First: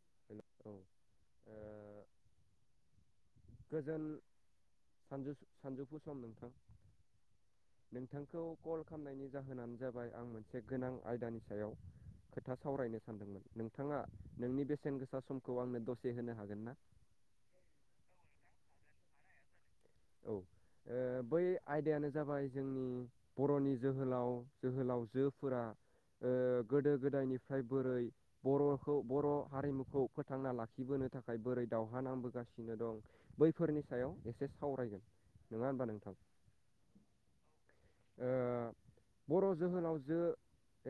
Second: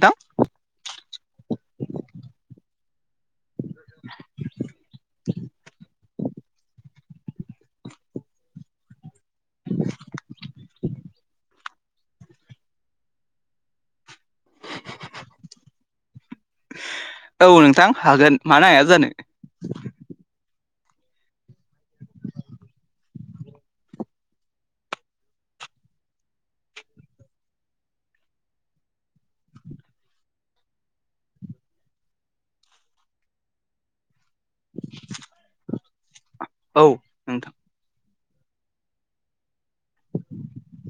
दा औ गोजोन सानसु सानजौफु सम नोंथां नोंथांखौ कल खालामनायनि जाहोनानो जाबाय आं मोनसे गोनां आयदानि सायाव खोथा सावरायनो सानदोंमोन नोंथाङा नोंनि बेसेन गोसा समखौ आंनो दसे होनो हागोन ना? औ नोंथां हागोन मानो हाया जानो औ बै आयदायानो जाबाय जोंनि बर'नि जोहोलाव जोहोलावजोफोरा ओ गोदो गोदायनिफ्राय बोरै बर'खौ बर' हारिमुखौ फोथांना लाखिबोनो थाखाय बोरै दावहा नांबोगासिनो दं बैफोरनि सायाव एसे सावरायगोन नङा होनोमबा नोंथां औ नोंथां ओ बर' जोहोनाव जो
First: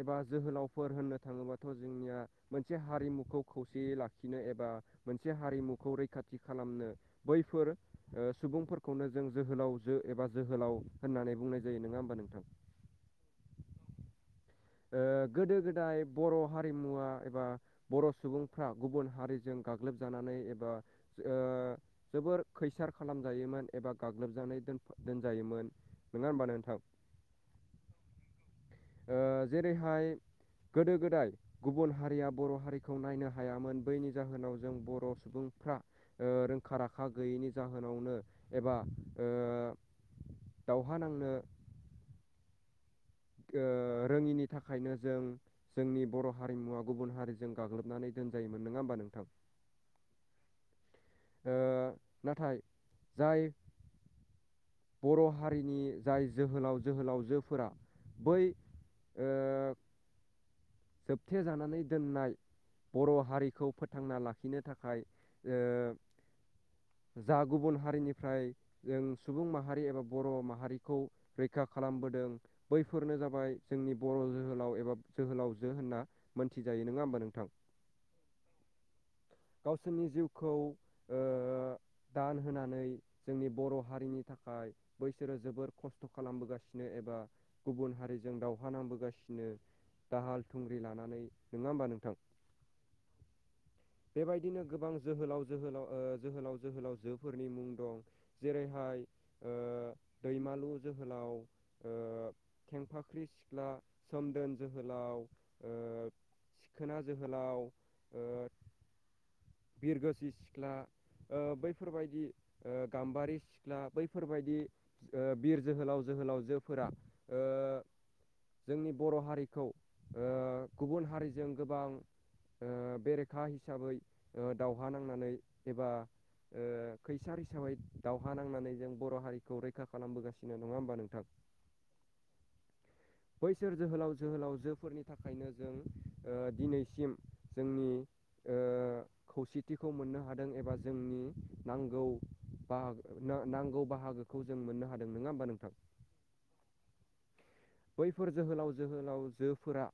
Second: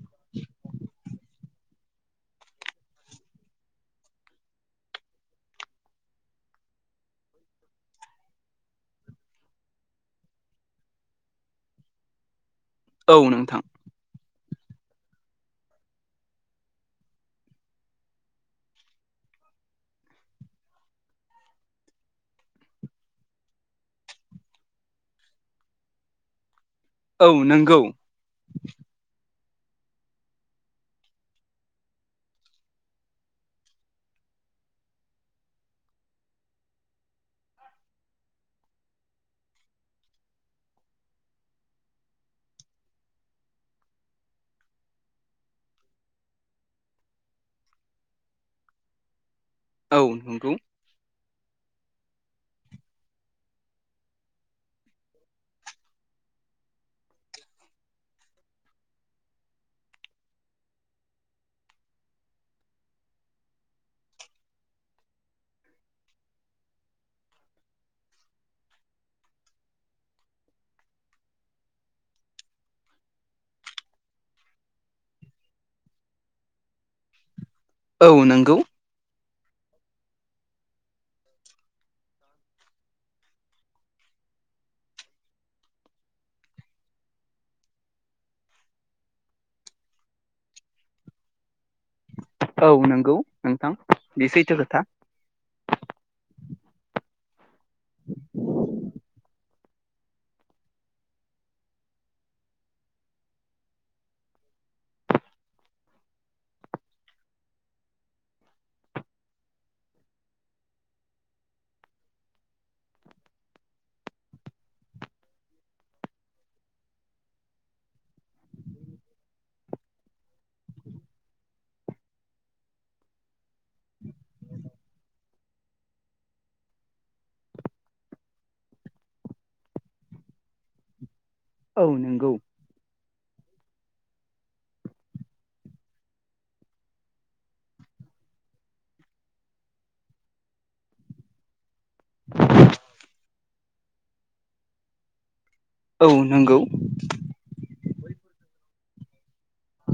एबा जोहोलावफोर होननो थाङोबाथ' जोंनिया मोनसे हारिमुखौ खौसेयै लाखिनो एबा मोनसे हारिमुखौ रैखाथि खालामनो बैफोर सुबुंफोरखौनो जों जोहोलावजो एबा जोहोलाव होननानै बुंनाय जायो। दै नङा होमबा नोंथां औ नोंथां ओ गोदो गोदाय बर' हारिमुवा एबा बर' सुबुंफ्रा गुबुन हारिजों गाग्लोबजानानै एबा जोबोर खैसार खालामजायोमोन एबा गाग्लोबजानाय दोनजायोमोन नङा होमबा नोंथां औ नंगौ। ओ जेरैहाय गोदो गोदाय गुबुन हारिया बर' हारिखौ नायनो हायामोन बैनि जाहोनाव जों बर' सुबुंफ्रा रोंखा राखा गैयैनि जाहोनावनो एबा दावहा नांनो गो-रोङिनि थाखायनो जों जोंनि बर हारिमुवा गुबुन हारिजों गाग्लोबनानै दोनजायोमोन नङा होमबा नोंथां। औ नंगौ ओ-नाथाय जाय बर हारिनि जाय जोहोलाव जोहोलावजोफोरा। बै ओ जोबथे जानानै दोननाय। बर' हारिखौ फोथांना लाखिनो थाखाय ओ जा गुबुन हारिनिफ्राय जों सुबुं माहारि एबा बर' माहारिखौ रैखा खालामबोदों बैफोरनो जाबाय जोंनि बर' जोहोलाव एबा जोहोलाव जों होनना मोनथिजायो नङा होमबा नोंथां। औ नोंगौ। गावसोरनि जिउखौ ओ दान होनानै जोंनि बर' हारिनि थाखाय बैसोरो जोबोर खस्थ खालामबोगासिनो एबा गुबुन हारिजों दावहा नांबोगासिनो दाहाल थुंग्रि लानानै नङा होमबा नोंथां औ नंगौ नोंथां बे बेबायदिनो सैथो खोथा। गोबां जोहोलाव जोहोलाव ओ-जोहोलाव जोहोलावजोफोरनि मुं दं। जेरैहाय ओ-दैमालु जोहोलाव। ओ-खेंफाख्रि सिख्ला सोमदोन जोहोलाव। ओ-सिखोना जोहोलाव ओ बिरगोसि सिख्ला। ओ-बैफोरबायदि ओ-गाम्बारि सिख्ला बैफोरबायदि ओ-बिर जोहोलाव जोहोलावजोफोरा ओ-जोंनि बर हारिखौ। ओ-गुबुन हारिजों गोबां। ओ-बेरेखा हिसाबै ओ-दावहा नांनानै एबा ओ-खैसार हिसाबै दावहा नांनानै जों बर हारिखौ रैखा खालामबोगासिनो नङा होमबा नोंथां? औ नंगौ बैसोर जोहोलाव जोहोलावजोफोरनि। थाखायनो जों ओ-दिनैसिम जोंनि ओ-खौसेथिखौ मोननो हादों एबा जोंनि नांगौ बाहाग नांगौ बाहागोखौ जों मोननो हादों नङा होमबा नोंथां‌? औ नंगौ बैफोर जोहोलाव जोहोलावजोफोरा।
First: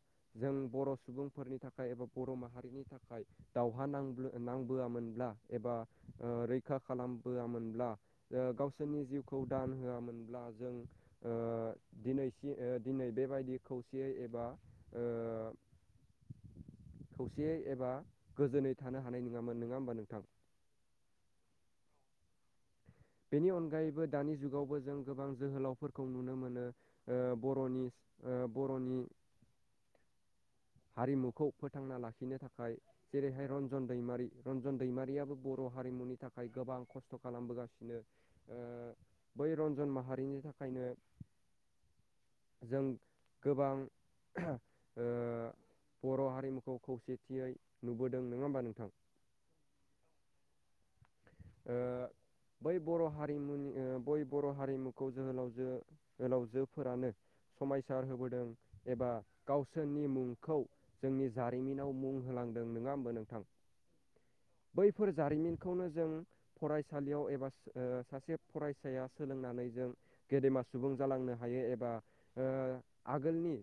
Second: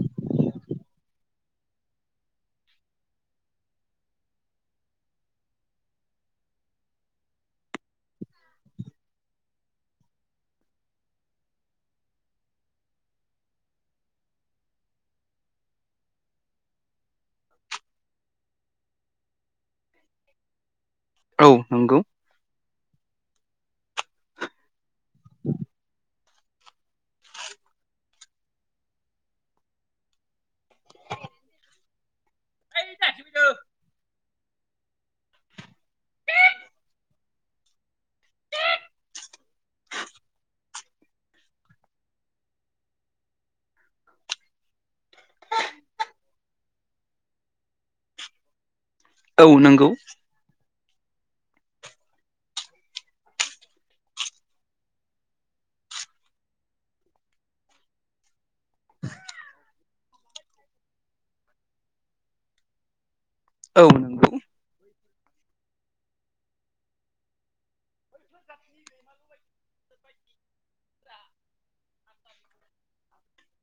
जों बर सुबुंफोरनि थाखाय एबा बर माहारिनि थाखाय दावहा नां नांबोआमोनब्ला एबा रैखा खालामबोआमोनब्ला गावसोरनि जिउखौ दान होआमोनब्ला जों ओ-दिनै दिनै बेबायदि खौसेयै एबा ओ खौसेयै एबा गोजोनै थानो हानाय नङामोन नङा होमबा नोंथां? औ नंगौ बेनि अनगायैबो दानि जुगावबो जों गोबां जोहोलावफोरखौ नुनो मोनो। ओ-बरनि ओ-बरनि हारिमुखौ फोथांना लाखिनो थाखाय जेरैहाय औ रन्जन दैमारि। रन्जन दैमारियाबो बर हारिमुनि थाखाय गोबां खस्थ खालामबोगासिनो। बै रन्जन माहारिनि थाखायनो। जों गोबां ओ बर हारिमुखौ खौसेथियै नुबोदों नङा होनबा नोंथां? औ नंगौ ओ बै बर हारिमुनि बै बर हारिमुखौ जोहोलावजो जोहोलावजोफोरानो। समायसार होबोदों एबा गावसोरनि मुं खौ जोंनि जारिमिनाव मुं होलांदों नङा होमबा नोंथां औ नंगौ बैफोर जारिमिनखौनो जों फरायसालियाव एबा ओ सासे फरायसाया सोलोंनानै जों गेदेमा सुबुं जालांनो हायो एबा ओ आगोलनि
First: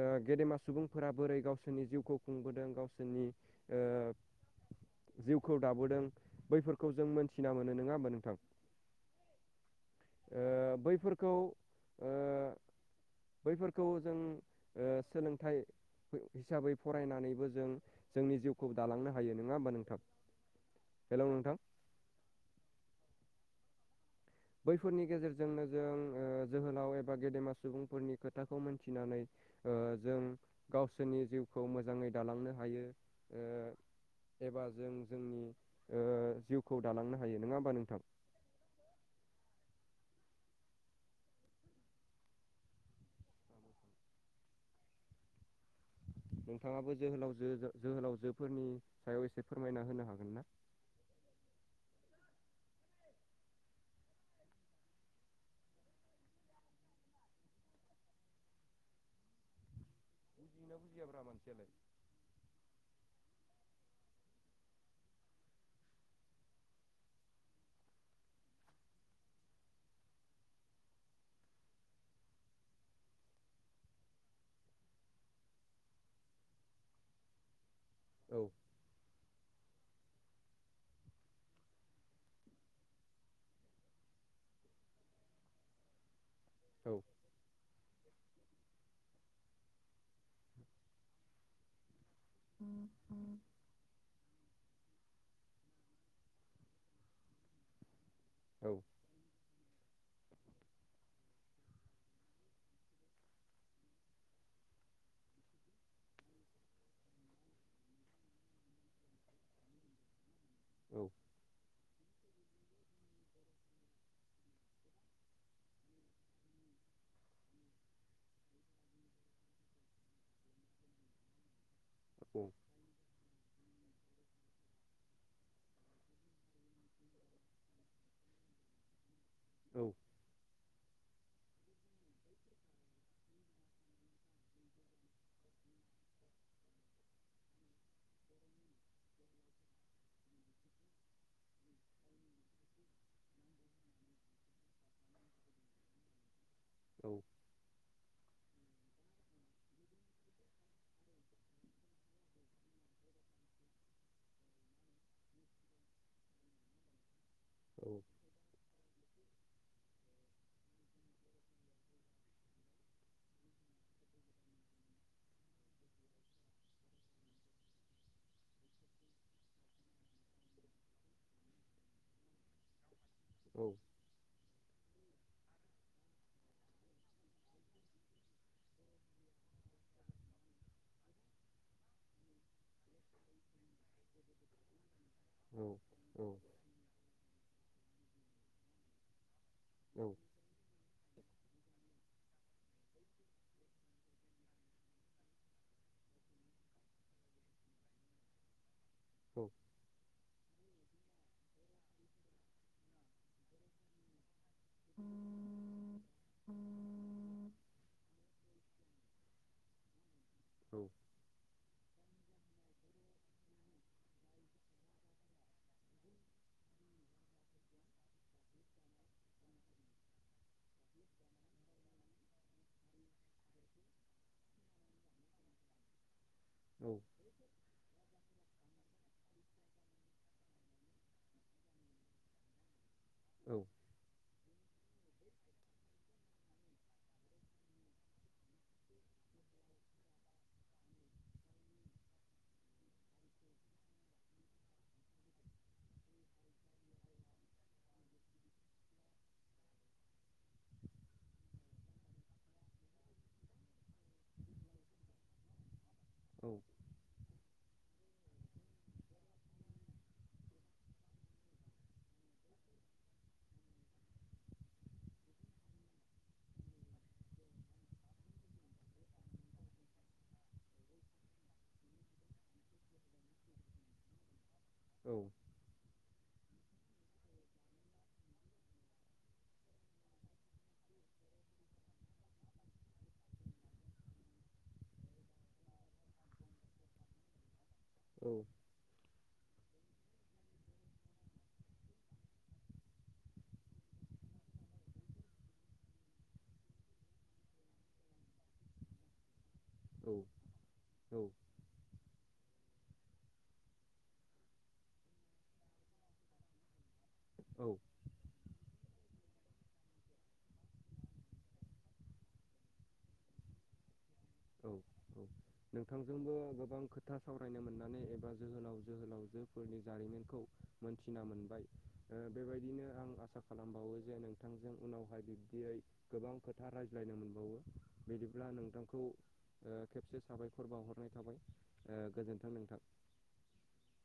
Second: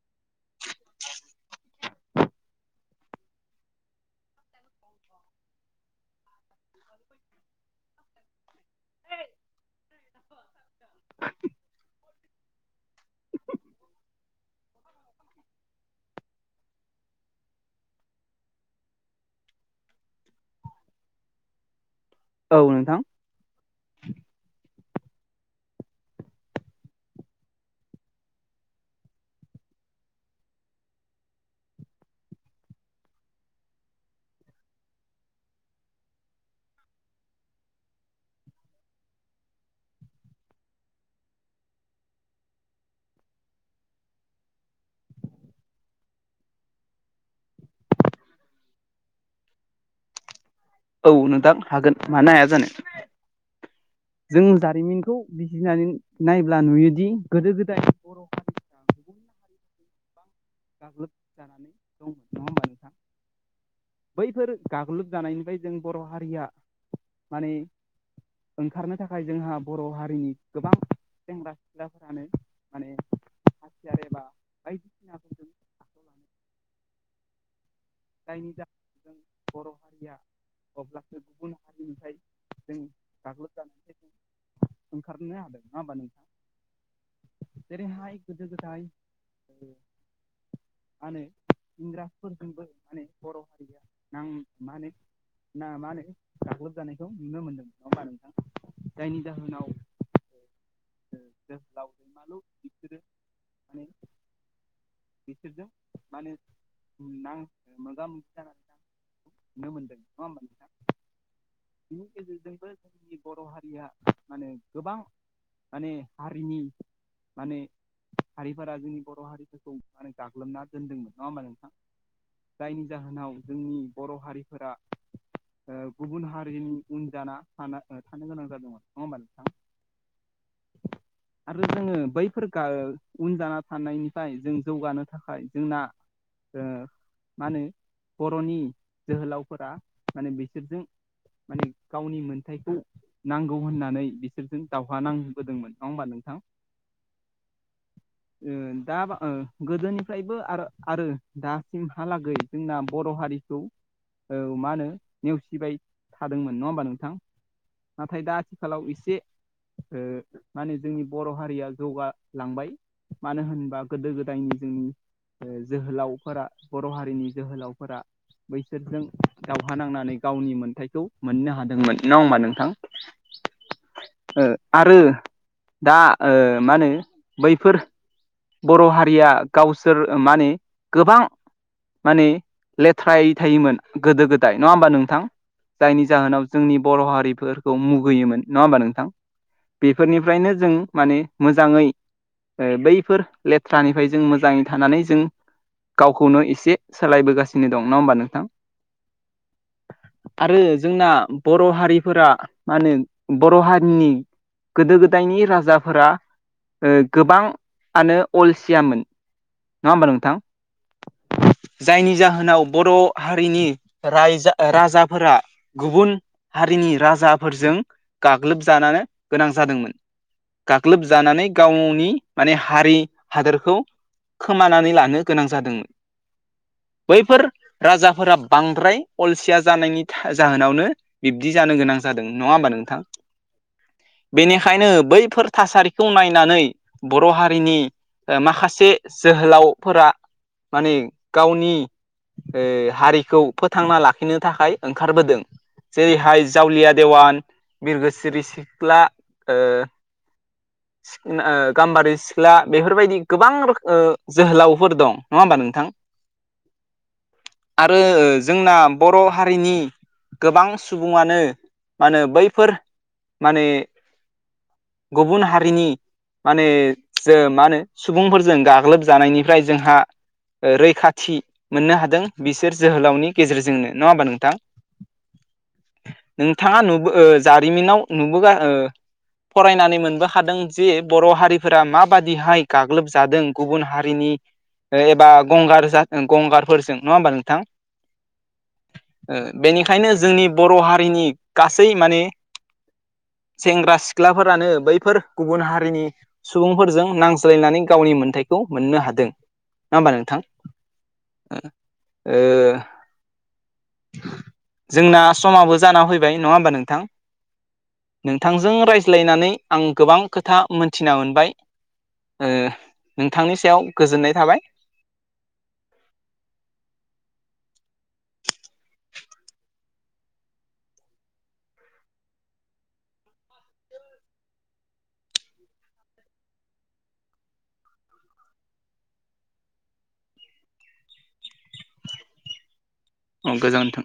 ओ-गेदेमा सुबुंफोरा बोरै गावसोरनि जिउखौ खुंबोदों गावसोरनि ओ जिउखौ दाबोदों बैफोरखौ जों मोनथिना मोनो नङा होमबा नोंथां। ओ-बैफोरखौ ओ बैफोरखौ जों ओ-सोलोंथाइ हिसाबै फरायनानैबो जों जोंनि जिउखौबो दालांनो हायो नङा होमबा नोंथां। हेल नोंथां औ नोंथां बैफोरनि गेजेरजोंनो जों ओ जोहोलाव एबा गेदेमा सुबुंफोरनि खोथाखौ मोनथिनानै ओ जों गावसोरनि जिउखौ मोजाङै दालांनो हायो ओ एबा जों जोंनि ओ जिउखौ दालांनो हायो नङा होमबा नोंथां नोंथांआबो जोहोलावजो जोहोलावजोफोरनि सायाव एसे फोरमायना होनो हागोन ना औ नोंथां हागोन मानो हाया जानो जों जारिमिनखौ बिजिरनानै नायब्ला नुयोदि गोदो गोदाय बर' हारिफ्रा गुबुन गाग्लोब जानानै दंमोन नङा होमबा नोंथां [unintelligible] बैफोर गाग्लोब जानायनिफाय जों बर' हारिआ माने ओंखारनो थाखाय जोंहा बर' हारिनि गोबां सेंग्रा सिख्लाफोरानो माने हाथिया [unintelligible] [unintelligible] आखायाव लानो औ जायनि जाहोन जों बर' हारिया अब्लासो गुबुन हारिनिफ्राय जों गाग्लोबजानायखौ जों ओंखारनो हाबाय नङा होमबा नोंथां? औ जेरैहाय गोदो गोदाय मानो होनो इंराजफोरजोंबो माने बर' हारिआ नां माने ना मा होनो गाग्लोबजानायखौ नुनो मोनदों‌ नङा होमबा नोंथां? औ जायनि जाहोनाव ओ जोहोलाव दैमालु बेसोरो मानि बिसोरजों माने नां मोगा मोगि जानानै नांनायखौ नुनो मोनदों नंआ होमबा नोंथां? औ बेनि गेजेरजोंबो जोंनि बर' हारिआ मा होनो गोबां मानि हारिनि माने हारिफोरा जोंनि बर' हारिफोरखौ मानि गाग्लोबना दोनदोंमोन नङा होमबा नोंथां? औ जायनि जाहोनाव जोंनि बर' हारिफोरा ओ गुबुन हारिनि उन जाना थान थानो गोनां जादोंमोन नङा होमबा नोंथां? औ आरो जोङो बैफोर गा उन जाना थानायनिफ्राय जों जौगानो थाखाय जोंना जोङो मा होनो बर'नि जोहोलावफोरा माने बिसोरजों मानि गावनि मोनथायखौ नांगौ होननानै बिसोरजों दाव [unintelligible] नांबोदोंमोन नङा होमबा नोंथां? औ ओ दा ओ गोदोनिफ्रायबो आरो आरो दासिमहालागै जोंना बर' हारि खौ ओ मा होनो नेवसिबाय थादोंमोन नङा होमबा नोंथां? नाथाय दा आथिखालाव एसे ओ माने जोंनि बर' हारिया जौगालांबाय मानो होनबा गोदो गोदायनि जोंनि ओ जोहोलावफोरा बर' हारिनि जोहोलावफोरा बैसोरजों दावहा नांनानै गावनि मोनथायखौ मोननो हादोंमोन नं नङा होमबा नोंथां? औ ओ आरो दा ओ मा होनो बैफोर बर' हारिआ गावसोर मा होनि गोबां मानि लेथ्रायै थायोमोन गोदो गोदाय नङा होमबा नोंथां? औ औ जायनि जाहोनाव जोंनि बर' हारिफोरखौ मुगैयोमोन नङा होमबा नोंथां? बेफोरनिफ्रायनो जों मानि मोजाङै ओ बैफोर लेथ्रानिफ्राय जों मोजाङै थानानै जों गावखौनो एसे सोलायबोगासिनो दं नङा होमबा नोंथां? औ आरो जोंना बर' हारिफोरा मा होनो बर' हारिनि गोदो गोदायनि राजाफोरा ओ गोबांआनो अलसियामोन नङा होमबा नोंथां? औ जायनि जाहोनाव बर' हारिनि राजाफोरा गुबुन हारिनि राजाफोरजों गाग्लोबजानो गोनां जादोंमोन। गाग्लोबजानानै गावनि माने हारि हादोरखौ खोमानानै लानो गोनां जादोंमोन। औ बैफोर राजाफोरा बांद्राय अलसिया जानायनि जाहोनावनो बिब्दि जानो गोनां जादों नङा होमबा नोंथां? औ बेनिखायनो बैफोर थासारिखौ नायनानै बर' हारिनि ओ माखासे जोहोलावफोरा माने गावनि ओ हारिखौ फोथांना लाखिनो थाखाय ओंखारबोदों। जेरैहाय जावलिया देवान बिरगोसिरि सिख्ला ओ [inaudible] ओ गाम्बारि सिख्ला बेफोरबायदि गोबां रोख- ओ जोहोलावफोर दं नङा होमबा नोंथां? औ आरो जोंना बर' हारिनि गोबां सुबुङानो मा होनो बैफोर माने गुबुन हारिनि माने जों मा होनो सुबुंफोरजों गाग्लोबजानायनिफ्राय जोंहा ओ रैखाथि मोननो हादों बिसोर जोहोलावनि गेजेरजोंनो नङा होमबा नोंथां? औ नोंथाङा नुबो ओ जारिमिनाव नुबोगा ओ फरायनानै मोनबो खादों जे बर' हारिफोरा माबादिहाय गाग्लोबजादों गुबुन हारिनि एबा गंगार गंगारफोरजों नङा होमबा नोंथां औ ओ बेनिखायनो जोंनि बर' हारिनि गासै माने सेंग्रा सिख्लाफोरानो बैफोर गुबुन हारिनि सुबुंफोरजों नांज्लायनानै गावनि मोनथाइखौ मोननो हादों। ना होमबा नोंथां। औ ओ जोंना समाबो जाना फैबाय नङा होमबा नोंथां? औ नोंथांजों रायज्लायनानै आं गोबां खोथा मोनथिना मोनबाय। ओ नोंथांनि सायाव गोजोननाय थाबाय। औ औ नोंथांजोंबो गोबां खोथा सावरायनो मोननानै एबा जोहोलाव जोहोलावजोफोरनि जारिमिनखौ मोनथिना मोनबाय ओ बेबायदिनो आं आसा खालामबावो जे नोंथांजों उनावहाय बिब्दियै गोबां खोथा रायज्लायनो मोनबावो बिदिब्ला नोंथांखौ ओ खेबसे साबायखर बाउहरनाय थाबाय ओ गोजोन्थों नोंथां अ गोजानथों